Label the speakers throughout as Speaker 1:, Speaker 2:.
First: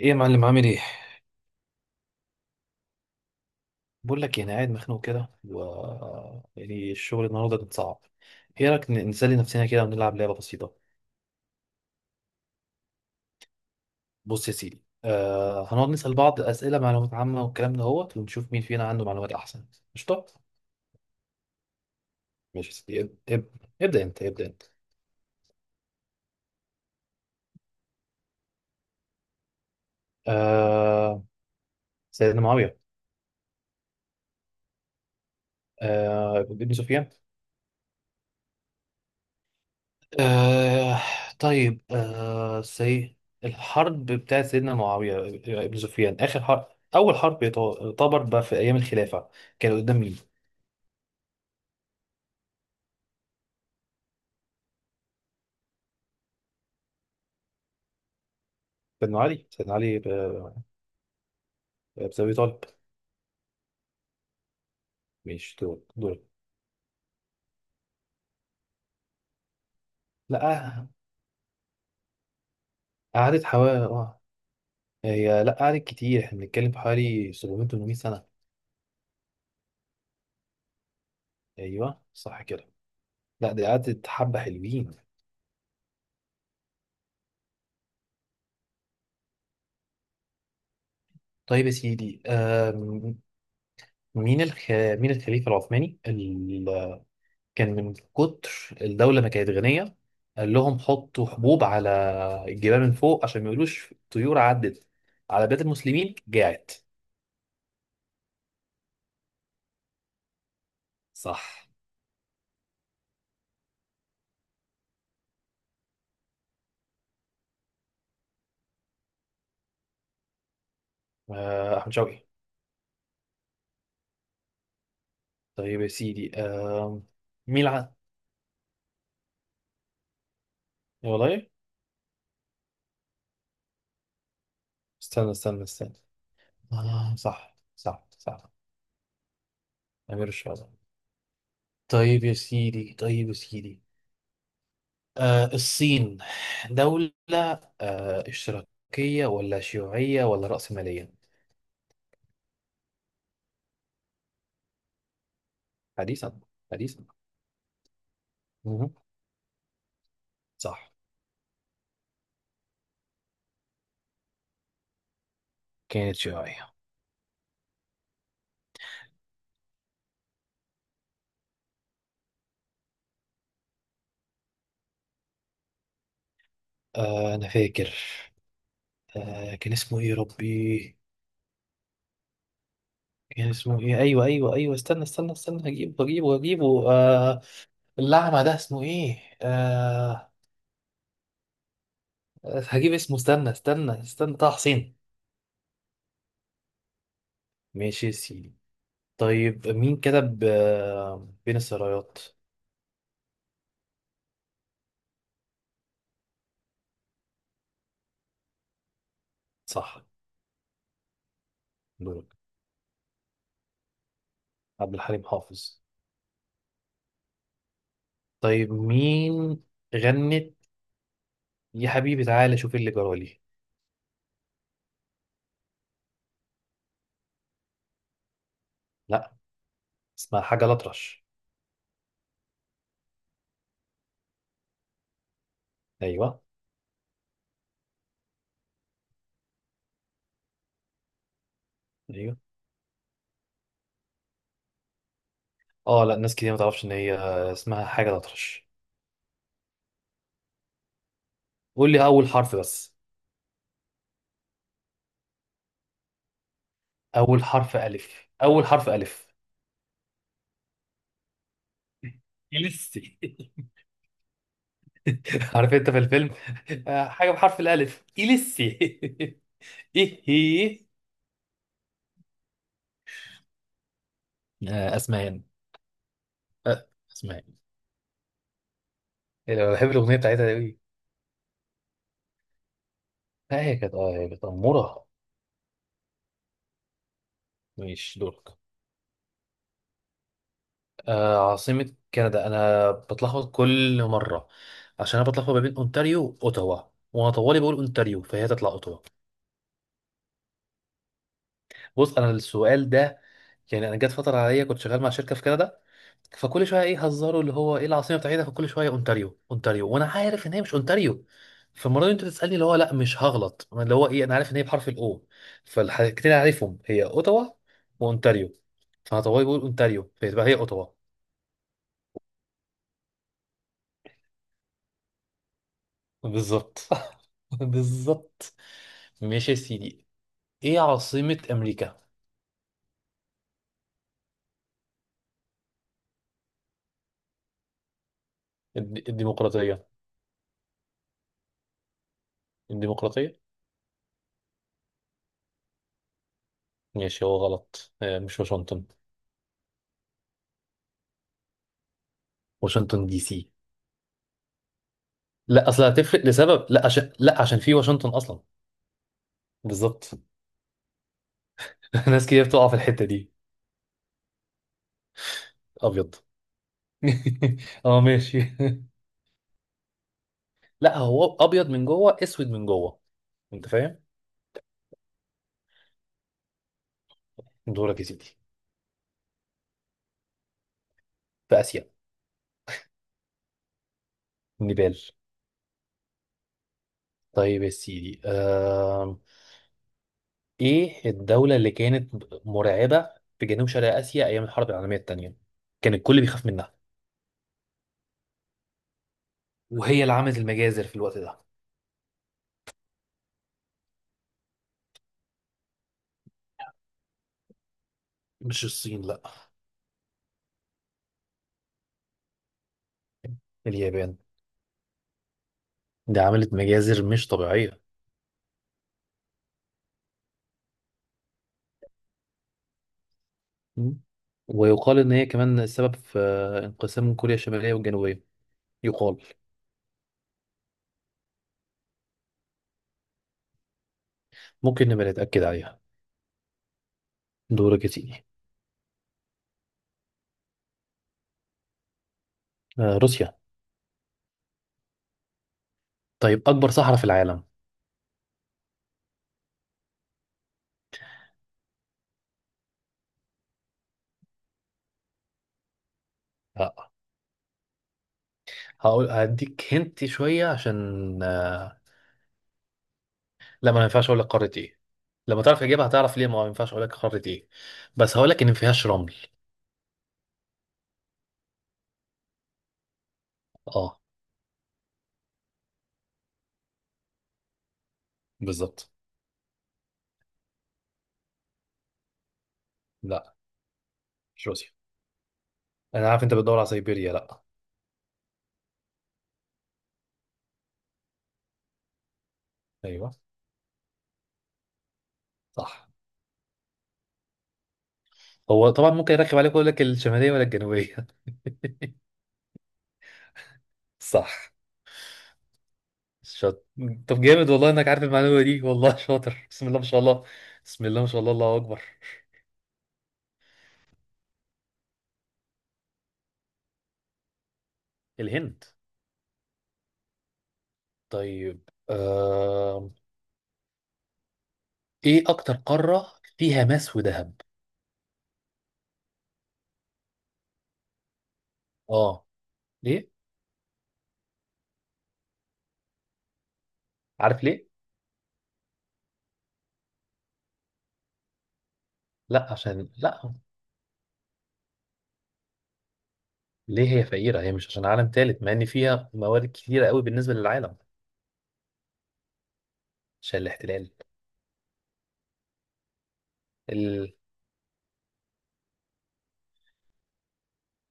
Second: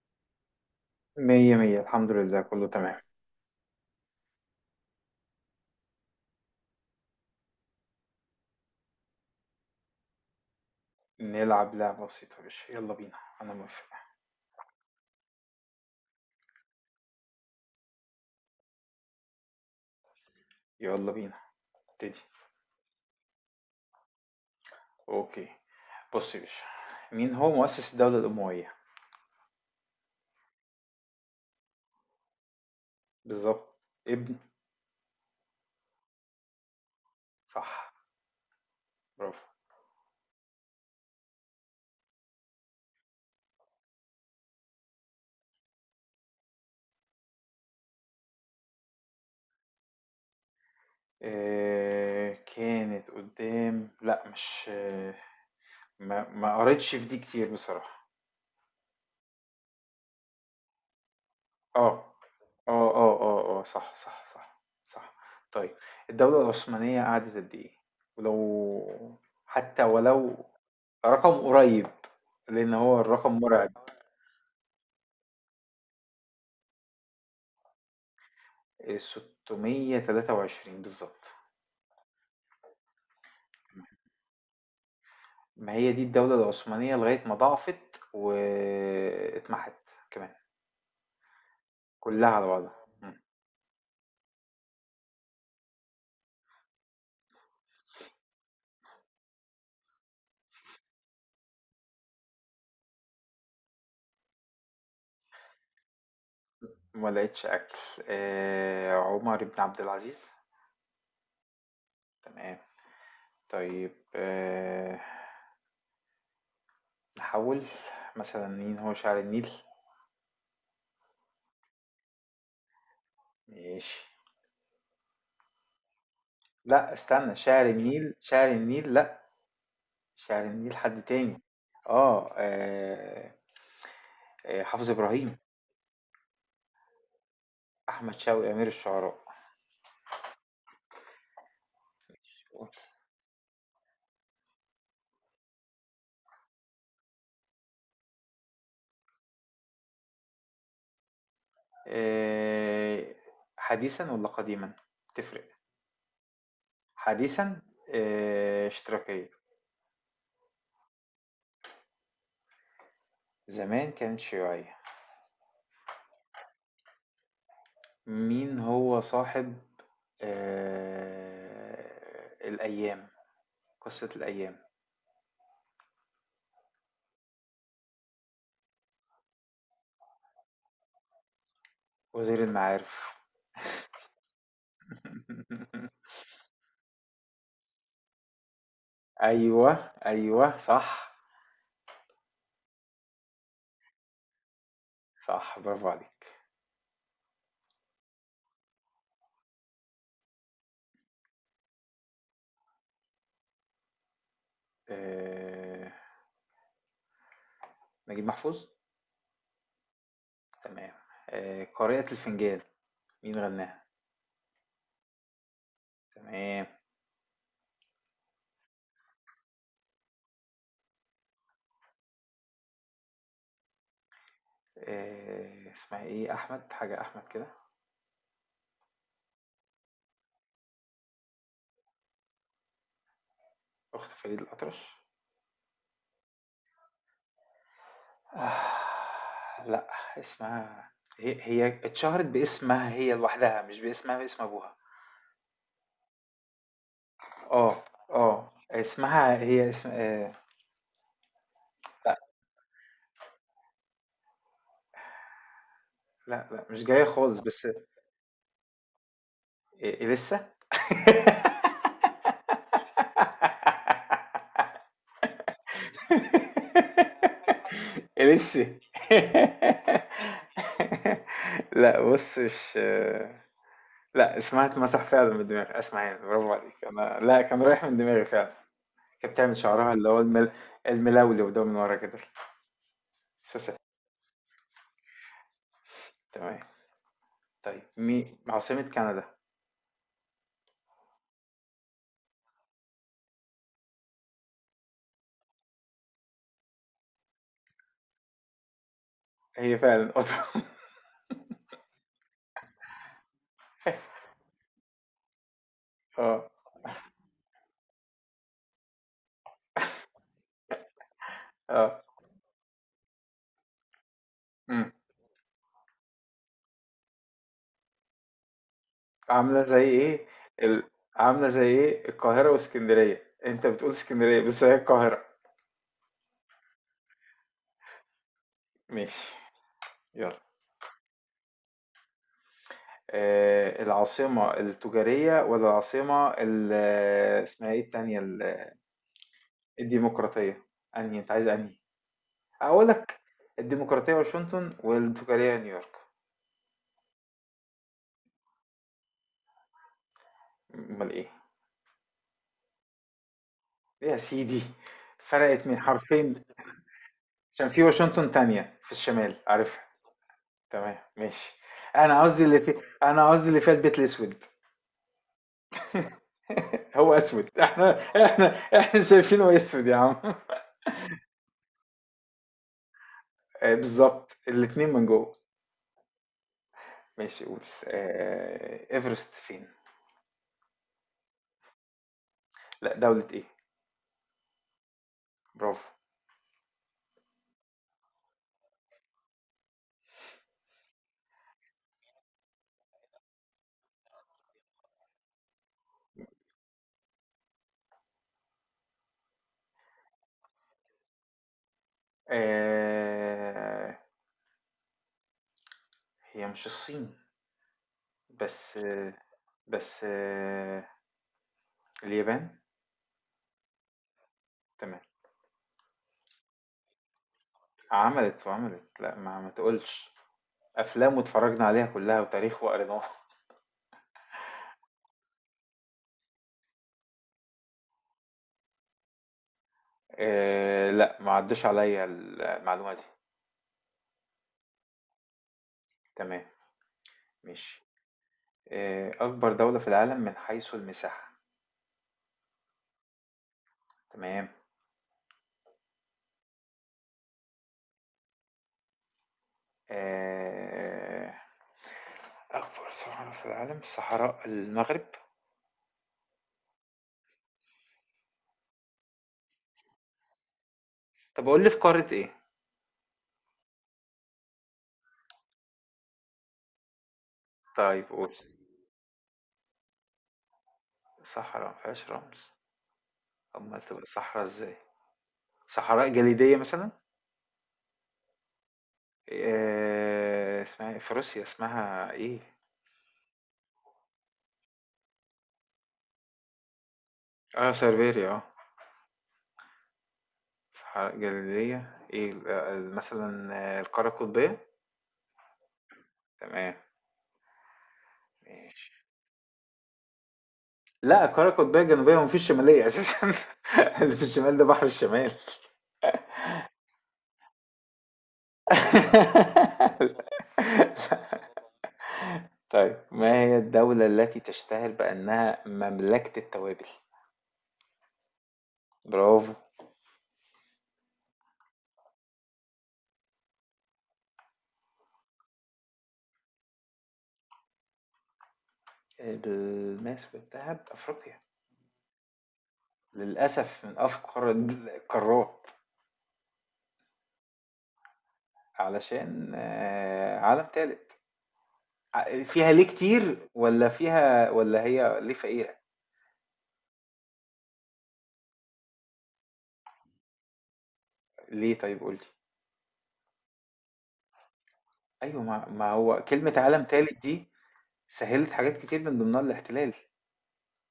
Speaker 1: ايه يا معلم، عامل ايه؟
Speaker 2: مية مية الحمد لله كله تمام.
Speaker 1: بقول لك يعني قاعد مخنوق كده، و يعني الشغل النهارده كان صعب. ايه رايك نسلي نفسنا كده ونلعب لعبه بسيطه؟
Speaker 2: نلعب لعبة بسيطة يا باشا، يلا بينا أنا موافق.
Speaker 1: بص يا سيدي، هنقعد نسال بعض اسئله، معلومات عامه والكلام ده، هو ونشوف مين فينا عنده معلومات احسن. قشطه.
Speaker 2: يلا بينا ابتدي.
Speaker 1: ماشي يا سيدي، ابدا انت، ابدا انت.
Speaker 2: أوكي، بص يا باشا، مين هو مؤسس الدولة الأموية؟
Speaker 1: آه سيدنا معاويه.
Speaker 2: بالظبط. ابن.
Speaker 1: ابن سفيان.
Speaker 2: صح، برافو.
Speaker 1: آه طيب. آه سي الحرب بتاعت سيدنا معاوية، ابن سفيان، آخر حرب، أول حرب، يعتبر بقى في أيام الخلافة، كان قدام مين؟
Speaker 2: إيه كانت قدام؟ لأ مش، ما قريتش في دي كتير بصراحة.
Speaker 1: سيدنا علي، بن
Speaker 2: آه.
Speaker 1: أبي طالب.
Speaker 2: آه، آه، آه، آه، صح، صح، صح، صح.
Speaker 1: مش
Speaker 2: طيب،
Speaker 1: دول.
Speaker 2: الدولة العثمانية قعدت قد إيه؟ ولو حتى ولو
Speaker 1: لا،
Speaker 2: رقم قريب، لأن هو الرقم
Speaker 1: قعدت
Speaker 2: مرعب.
Speaker 1: حوالي، هي، لا قعدت كتير، احنا بنتكلم في حوالي 700 800 سنة.
Speaker 2: إيه، 623 بالظبط.
Speaker 1: أيوه، صح كده. لا، دي قعدت حبة حلوين.
Speaker 2: ما هي دي الدولة العثمانية لغاية ما ضعفت واتمحت كمان
Speaker 1: طيب يا سيدي،
Speaker 2: كلها على بعضها. مم.
Speaker 1: مين الخليفة العثماني كان من كتر الدولة ما كانت غنية، قال لهم حطوا حبوب على الجبال من فوق عشان ما يقولوش طيور عدت على بلاد المسلمين جاعت.
Speaker 2: ما لقيتش أكل. آه، عمر بن عبد العزيز.
Speaker 1: صح.
Speaker 2: تمام. طيب آه، نحول. مثلا مين هو شاعر النيل؟
Speaker 1: أحمد شوقي.
Speaker 2: ماشي.
Speaker 1: طيب يا سيدي،
Speaker 2: لا استنى، شاعر
Speaker 1: مين الع...
Speaker 2: النيل شاعر النيل لا، شاعر النيل حد تاني.
Speaker 1: والله.
Speaker 2: اه آه، آه، حافظ
Speaker 1: استنى
Speaker 2: إبراهيم.
Speaker 1: استنى استنى، آه، صح، صح،
Speaker 2: أحمد
Speaker 1: صح.
Speaker 2: شوقي أمير الشعراء.
Speaker 1: أمير الشهداء. طيب يا سيدي. الصين دولة، اشتراكية ولا شيوعية ولا رأسمالية؟
Speaker 2: آه، حديثا ولا قديما؟ تفرق.
Speaker 1: حديثا، حديثا.
Speaker 2: حديثا آه،
Speaker 1: مهم.
Speaker 2: اشتراكية.
Speaker 1: صح.
Speaker 2: زمان كانت شيوعية.
Speaker 1: كانت شوية.
Speaker 2: مين هو صاحب آه، الأيام، قصة الأيام؟
Speaker 1: أنا فاكر. كان اسمه إيه يا ربي؟
Speaker 2: وزير المعارف.
Speaker 1: كان اسمه إيه؟ أيوه، أيوه، أيوه، استنى استنى استنى، هجيبه هجيبه هجيبه، الأعمى ده اسمه إيه؟
Speaker 2: ايوه، ايوه صح،
Speaker 1: هجيب اسمه، استنى استنى استنى، طه حسين.
Speaker 2: صح برافو عليك.
Speaker 1: ماشي يا سيدي. طيب، مين كتب بين السرايات؟
Speaker 2: آه، نجيب محفوظ.
Speaker 1: صح.
Speaker 2: تمام. آه، قارئة
Speaker 1: دورك.
Speaker 2: الفنجان، مين غناها؟
Speaker 1: عبد الحليم حافظ.
Speaker 2: تمام.
Speaker 1: طيب، مين غنت يا حبيبي تعالى شوف اللي جرالي؟
Speaker 2: آه، اسمها ايه؟ احمد حاجة احمد كده.
Speaker 1: لا، اسمها حاجة الأطرش.
Speaker 2: اخت فريد الأطرش.
Speaker 1: أيوه.
Speaker 2: آه، لا، اسمها هي، هي اتشهرت
Speaker 1: أيوه.
Speaker 2: باسمها هي لوحدها، مش باسمها باسم ابوها.
Speaker 1: اه لا، ناس كتير ما تعرفش ان هي
Speaker 2: اه
Speaker 1: اسمها حاجه
Speaker 2: اه،
Speaker 1: الاطرش.
Speaker 2: اسمها هي اسم آه.
Speaker 1: قول لي
Speaker 2: لا
Speaker 1: اول حرف بس.
Speaker 2: لا مش جاية خالص
Speaker 1: اول
Speaker 2: بس.
Speaker 1: حرف الف، اول حرف الف.
Speaker 2: إيه إيه لسه؟
Speaker 1: إليسي. عارف انت في الفيلم؟ حاجه بحرف الالف،
Speaker 2: إيه لسه؟
Speaker 1: إليسي. ايه هي؟
Speaker 2: لا بص، مش، لا اسمها اتمسح فعلا
Speaker 1: اسمهان.
Speaker 2: من دماغي، اسمع يعني برافو عليك، انا لا
Speaker 1: اسمهان.
Speaker 2: كان رايح من دماغي فعلا. كانت
Speaker 1: إيه
Speaker 2: بتعمل
Speaker 1: ده، أنا بحب
Speaker 2: شعرها اللي
Speaker 1: الاغنيه
Speaker 2: هو
Speaker 1: بتاعتها
Speaker 2: المل،
Speaker 1: دي أوي.
Speaker 2: الملولو ده من ورا كده،
Speaker 1: لا،
Speaker 2: سوسة.
Speaker 1: هي كانت اموره.
Speaker 2: تمام. طيب،
Speaker 1: مش
Speaker 2: مي
Speaker 1: دورك.
Speaker 2: عاصمة كندا؟
Speaker 1: عاصمه كندا انا بتلخبط كل مره، عشان انا بتلخبط ما بين اونتاريو واوتاوا، وانا طوالي بقول اونتاريو فهي تطلع اوتاوا.
Speaker 2: هي فعلا اوتوا.
Speaker 1: بص انا السؤال ده، يعني انا جت فتره عليا كنت شغال مع شركه في كندا، فكل شويه ايه هزاروا اللي هو ايه العاصمه بتاعتها، فكل شويه اونتاريو، اونتاريو، وانا عارف ان هي مش اونتاريو.
Speaker 2: اه اه،
Speaker 1: فالمره دي انت تسالني، اللي هو لا مش هغلط، اللي هو ايه، انا عارف ان هي بحرف الاو، فالحاجتين اللي عارفهم هي اوتاوا واونتاريو، فهطوي بيقول
Speaker 2: عاملة زي
Speaker 1: اونتاريو
Speaker 2: ايه
Speaker 1: فيبقى هي
Speaker 2: ال،
Speaker 1: اوتاوا.
Speaker 2: عاملة زي ايه القاهرة واسكندرية، انت بتقول اسكندرية بس هي القاهرة.
Speaker 1: بالظبط. بالظبط.
Speaker 2: ماشي.
Speaker 1: ماشي يا سيدي.
Speaker 2: يلا،
Speaker 1: ايه عاصمه امريكا؟
Speaker 2: آه العاصمة التجارية ولا العاصمة ال، اسمها ايه التانية ال.
Speaker 1: الديمقراطيه.
Speaker 2: الديمقراطية، انهي انت عايز؟ انهي اقول لك؟
Speaker 1: الديمقراطيه.
Speaker 2: الديمقراطية واشنطن والتجارية نيويورك.
Speaker 1: ماشي، هو غلط. مش واشنطن.
Speaker 2: امال ايه؟
Speaker 1: واشنطن دي سي.
Speaker 2: إيه يا سيدي، فرقت
Speaker 1: لا،
Speaker 2: من
Speaker 1: اصل هتفرق
Speaker 2: حرفين.
Speaker 1: لسبب، لا، عشان
Speaker 2: عشان
Speaker 1: في
Speaker 2: في
Speaker 1: واشنطن
Speaker 2: واشنطن
Speaker 1: اصلا.
Speaker 2: تانية في الشمال، عارفها.
Speaker 1: بالظبط.
Speaker 2: تمام ماشي. انا
Speaker 1: ناس
Speaker 2: قصدي
Speaker 1: كتير
Speaker 2: اللي
Speaker 1: بتقع في
Speaker 2: في،
Speaker 1: الحته
Speaker 2: انا
Speaker 1: دي.
Speaker 2: قصدي اللي فيها البيت الاسود.
Speaker 1: ابيض.
Speaker 2: هو اسود؟ احنا
Speaker 1: اه ماشي.
Speaker 2: احنا، احنا شايفينه اسود يا عم.
Speaker 1: لا هو ابيض من جوه، اسود من جوه. انت
Speaker 2: آه،
Speaker 1: فاهم.
Speaker 2: بالظبط الاتنين من جوه. ماشي، قول.
Speaker 1: دورك يا سيدي.
Speaker 2: آه، ايفرست فين؟
Speaker 1: في اسيا.
Speaker 2: لا دولة ايه؟
Speaker 1: نيبال.
Speaker 2: برافو.
Speaker 1: طيب يا سيدي، ايه الدوله اللي كانت مرعبه في جنوب شرق اسيا ايام الحرب العالميه الثانيه، كان الكل بيخاف منها، وهي اللي عملت المجازر في الوقت ده؟
Speaker 2: آه، هي مش الصين
Speaker 1: مش
Speaker 2: بس
Speaker 1: الصين،
Speaker 2: آه،
Speaker 1: لا.
Speaker 2: بس آه، اليابان.
Speaker 1: اليابان.
Speaker 2: تمام.
Speaker 1: دي عملت مجازر مش طبيعيه.
Speaker 2: عملت وعملت، لا ما تقولش، افلام واتفرجنا عليها كلها، وتاريخ وقريناها.
Speaker 1: مم. ويقال ان هي كمان السبب في انقسام كوريا الشماليه والجنوبيه، يقال.
Speaker 2: آه، لا ما عدش عليا المعلومة دي.
Speaker 1: ممكن نبقى نتاكد عليها.
Speaker 2: تمام
Speaker 1: دورك
Speaker 2: ماشي.
Speaker 1: يا سيدي.
Speaker 2: آه، أكبر دولة في العالم من حيث المساحة.
Speaker 1: روسيا.
Speaker 2: تمام.
Speaker 1: طيب، اكبر صحراء في العالم؟
Speaker 2: آه، أكبر صحراء في العالم صحراء المغرب.
Speaker 1: آه، هقول هديك هنت شويه، عشان
Speaker 2: طب أقول لي في
Speaker 1: آه،
Speaker 2: قارة إيه؟
Speaker 1: لا، ما ينفعش اقول لك قاره ايه، لما تعرف اجابه هتعرف ليه ما ينفعش اقول لك قاره ايه.
Speaker 2: طيب
Speaker 1: بس هقول
Speaker 2: قول.
Speaker 1: لك ان ما فيهاش رمل.
Speaker 2: صحراء مفيهاش رمل؟ أمال
Speaker 1: اه.
Speaker 2: تبقى صحراء إزاي؟ صحراء جليدية مثلا؟
Speaker 1: بالظبط.
Speaker 2: آه، اسمها إيه؟ في روسيا اسمها إيه؟
Speaker 1: لا، مش روسيا. انا عارف انت بتدور على سيبيريا، لا.
Speaker 2: آه سيberia آه، صحراء جليدية إيه آه،
Speaker 1: ايوه،
Speaker 2: مثلا آه، القارة القطبية؟
Speaker 1: صح.
Speaker 2: تمام
Speaker 1: هو
Speaker 2: ماشي.
Speaker 1: طبعا ممكن يركب عليك يقول لك الشماليه ولا الجنوبيه.
Speaker 2: لا، القارة القطبية الجنوبية، ومفيش شمالية أساسا. اللي في
Speaker 1: صح.
Speaker 2: الشمال ده بحر الشمال.
Speaker 1: شاطر. طب جامد والله انك عارف المعلومه دي، والله شاطر، بسم الله ما شاء الله. بسم الله ما شاء الله، الله اكبر.
Speaker 2: طيب، ما هي الدولة التي تشتهر بأنها مملكة التوابل؟
Speaker 1: الهند.
Speaker 2: برافو.
Speaker 1: طيب. ايه اكتر قاره فيها ماس وذهب؟
Speaker 2: الماس والذهب أفريقيا.
Speaker 1: اه. ليه؟
Speaker 2: للأسف من أفقر القارات.
Speaker 1: عارف ليه.
Speaker 2: علشان آه، عالم تالت. ع-
Speaker 1: لا،
Speaker 2: فيها ليه
Speaker 1: عشان، لا،
Speaker 2: كتير؟ ولا فيها، ولا هي ليه فقيرة؟
Speaker 1: ليه هي فقيره؟ هي مش عشان عالم ثالث، مع ان فيها موارد كتيره قوي بالنسبه للعالم.
Speaker 2: ليه طيب، قولي.
Speaker 1: عشان الاحتلال.
Speaker 2: أيوة، ما هو كلمة عالم
Speaker 1: ال...
Speaker 2: تالت دي سهلت حاجات كتير من ضمنها الاحتلال.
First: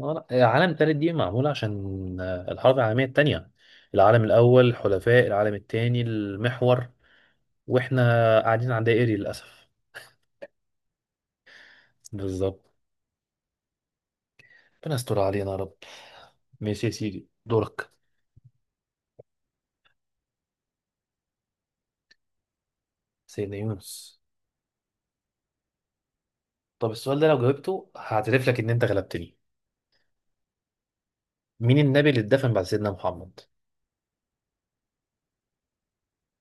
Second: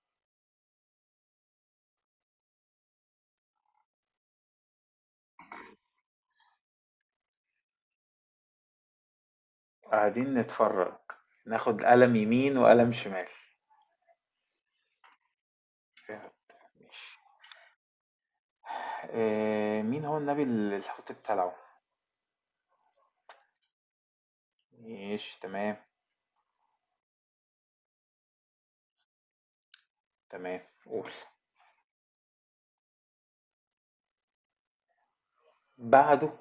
Speaker 1: لا، العالم الثالث دي معموله عشان الحرب العالميه الثانيه، العالم الاول حلفاء، العالم الثاني المحور، واحنا قاعدين على دائري للاسف.
Speaker 2: قاعدين نتفرج، ناخد قلم يمين
Speaker 1: بالظبط.
Speaker 2: وقلم شمال.
Speaker 1: ربنا يستر علينا يا رب. ماشي يا
Speaker 2: ماشي.
Speaker 1: سيدي، دورك.
Speaker 2: آه، مين هو النبي اللي الحوت ابتلعه؟
Speaker 1: سيدنا يونس.
Speaker 2: ماشي تمام.
Speaker 1: طب السؤال ده لو جاوبته هعترف لك ان انت غلبتني.
Speaker 2: تمام قول.
Speaker 1: مين النبي اللي اتدفن بعد سيدنا محمد؟
Speaker 2: بعده؟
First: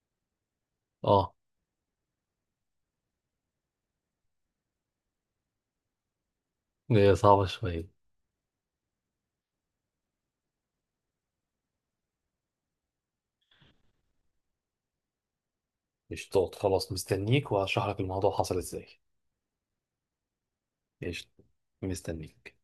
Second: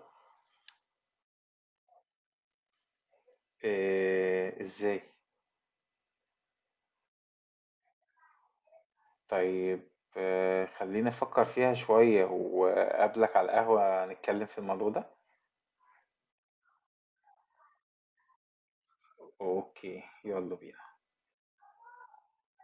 Speaker 1: اه.
Speaker 2: آه ازاي.
Speaker 1: هي صعبة شوية.
Speaker 2: طيب آه، خلينا نفكر فيها شوية، وقابلك على القهوة نتكلم في الموضوع ده.
Speaker 1: قشطات، خلاص مستنيك وهشرح لك الموضوع حصل ازاي.
Speaker 2: اوكي، يلا بينا.
Speaker 1: قشطة. مستنيك.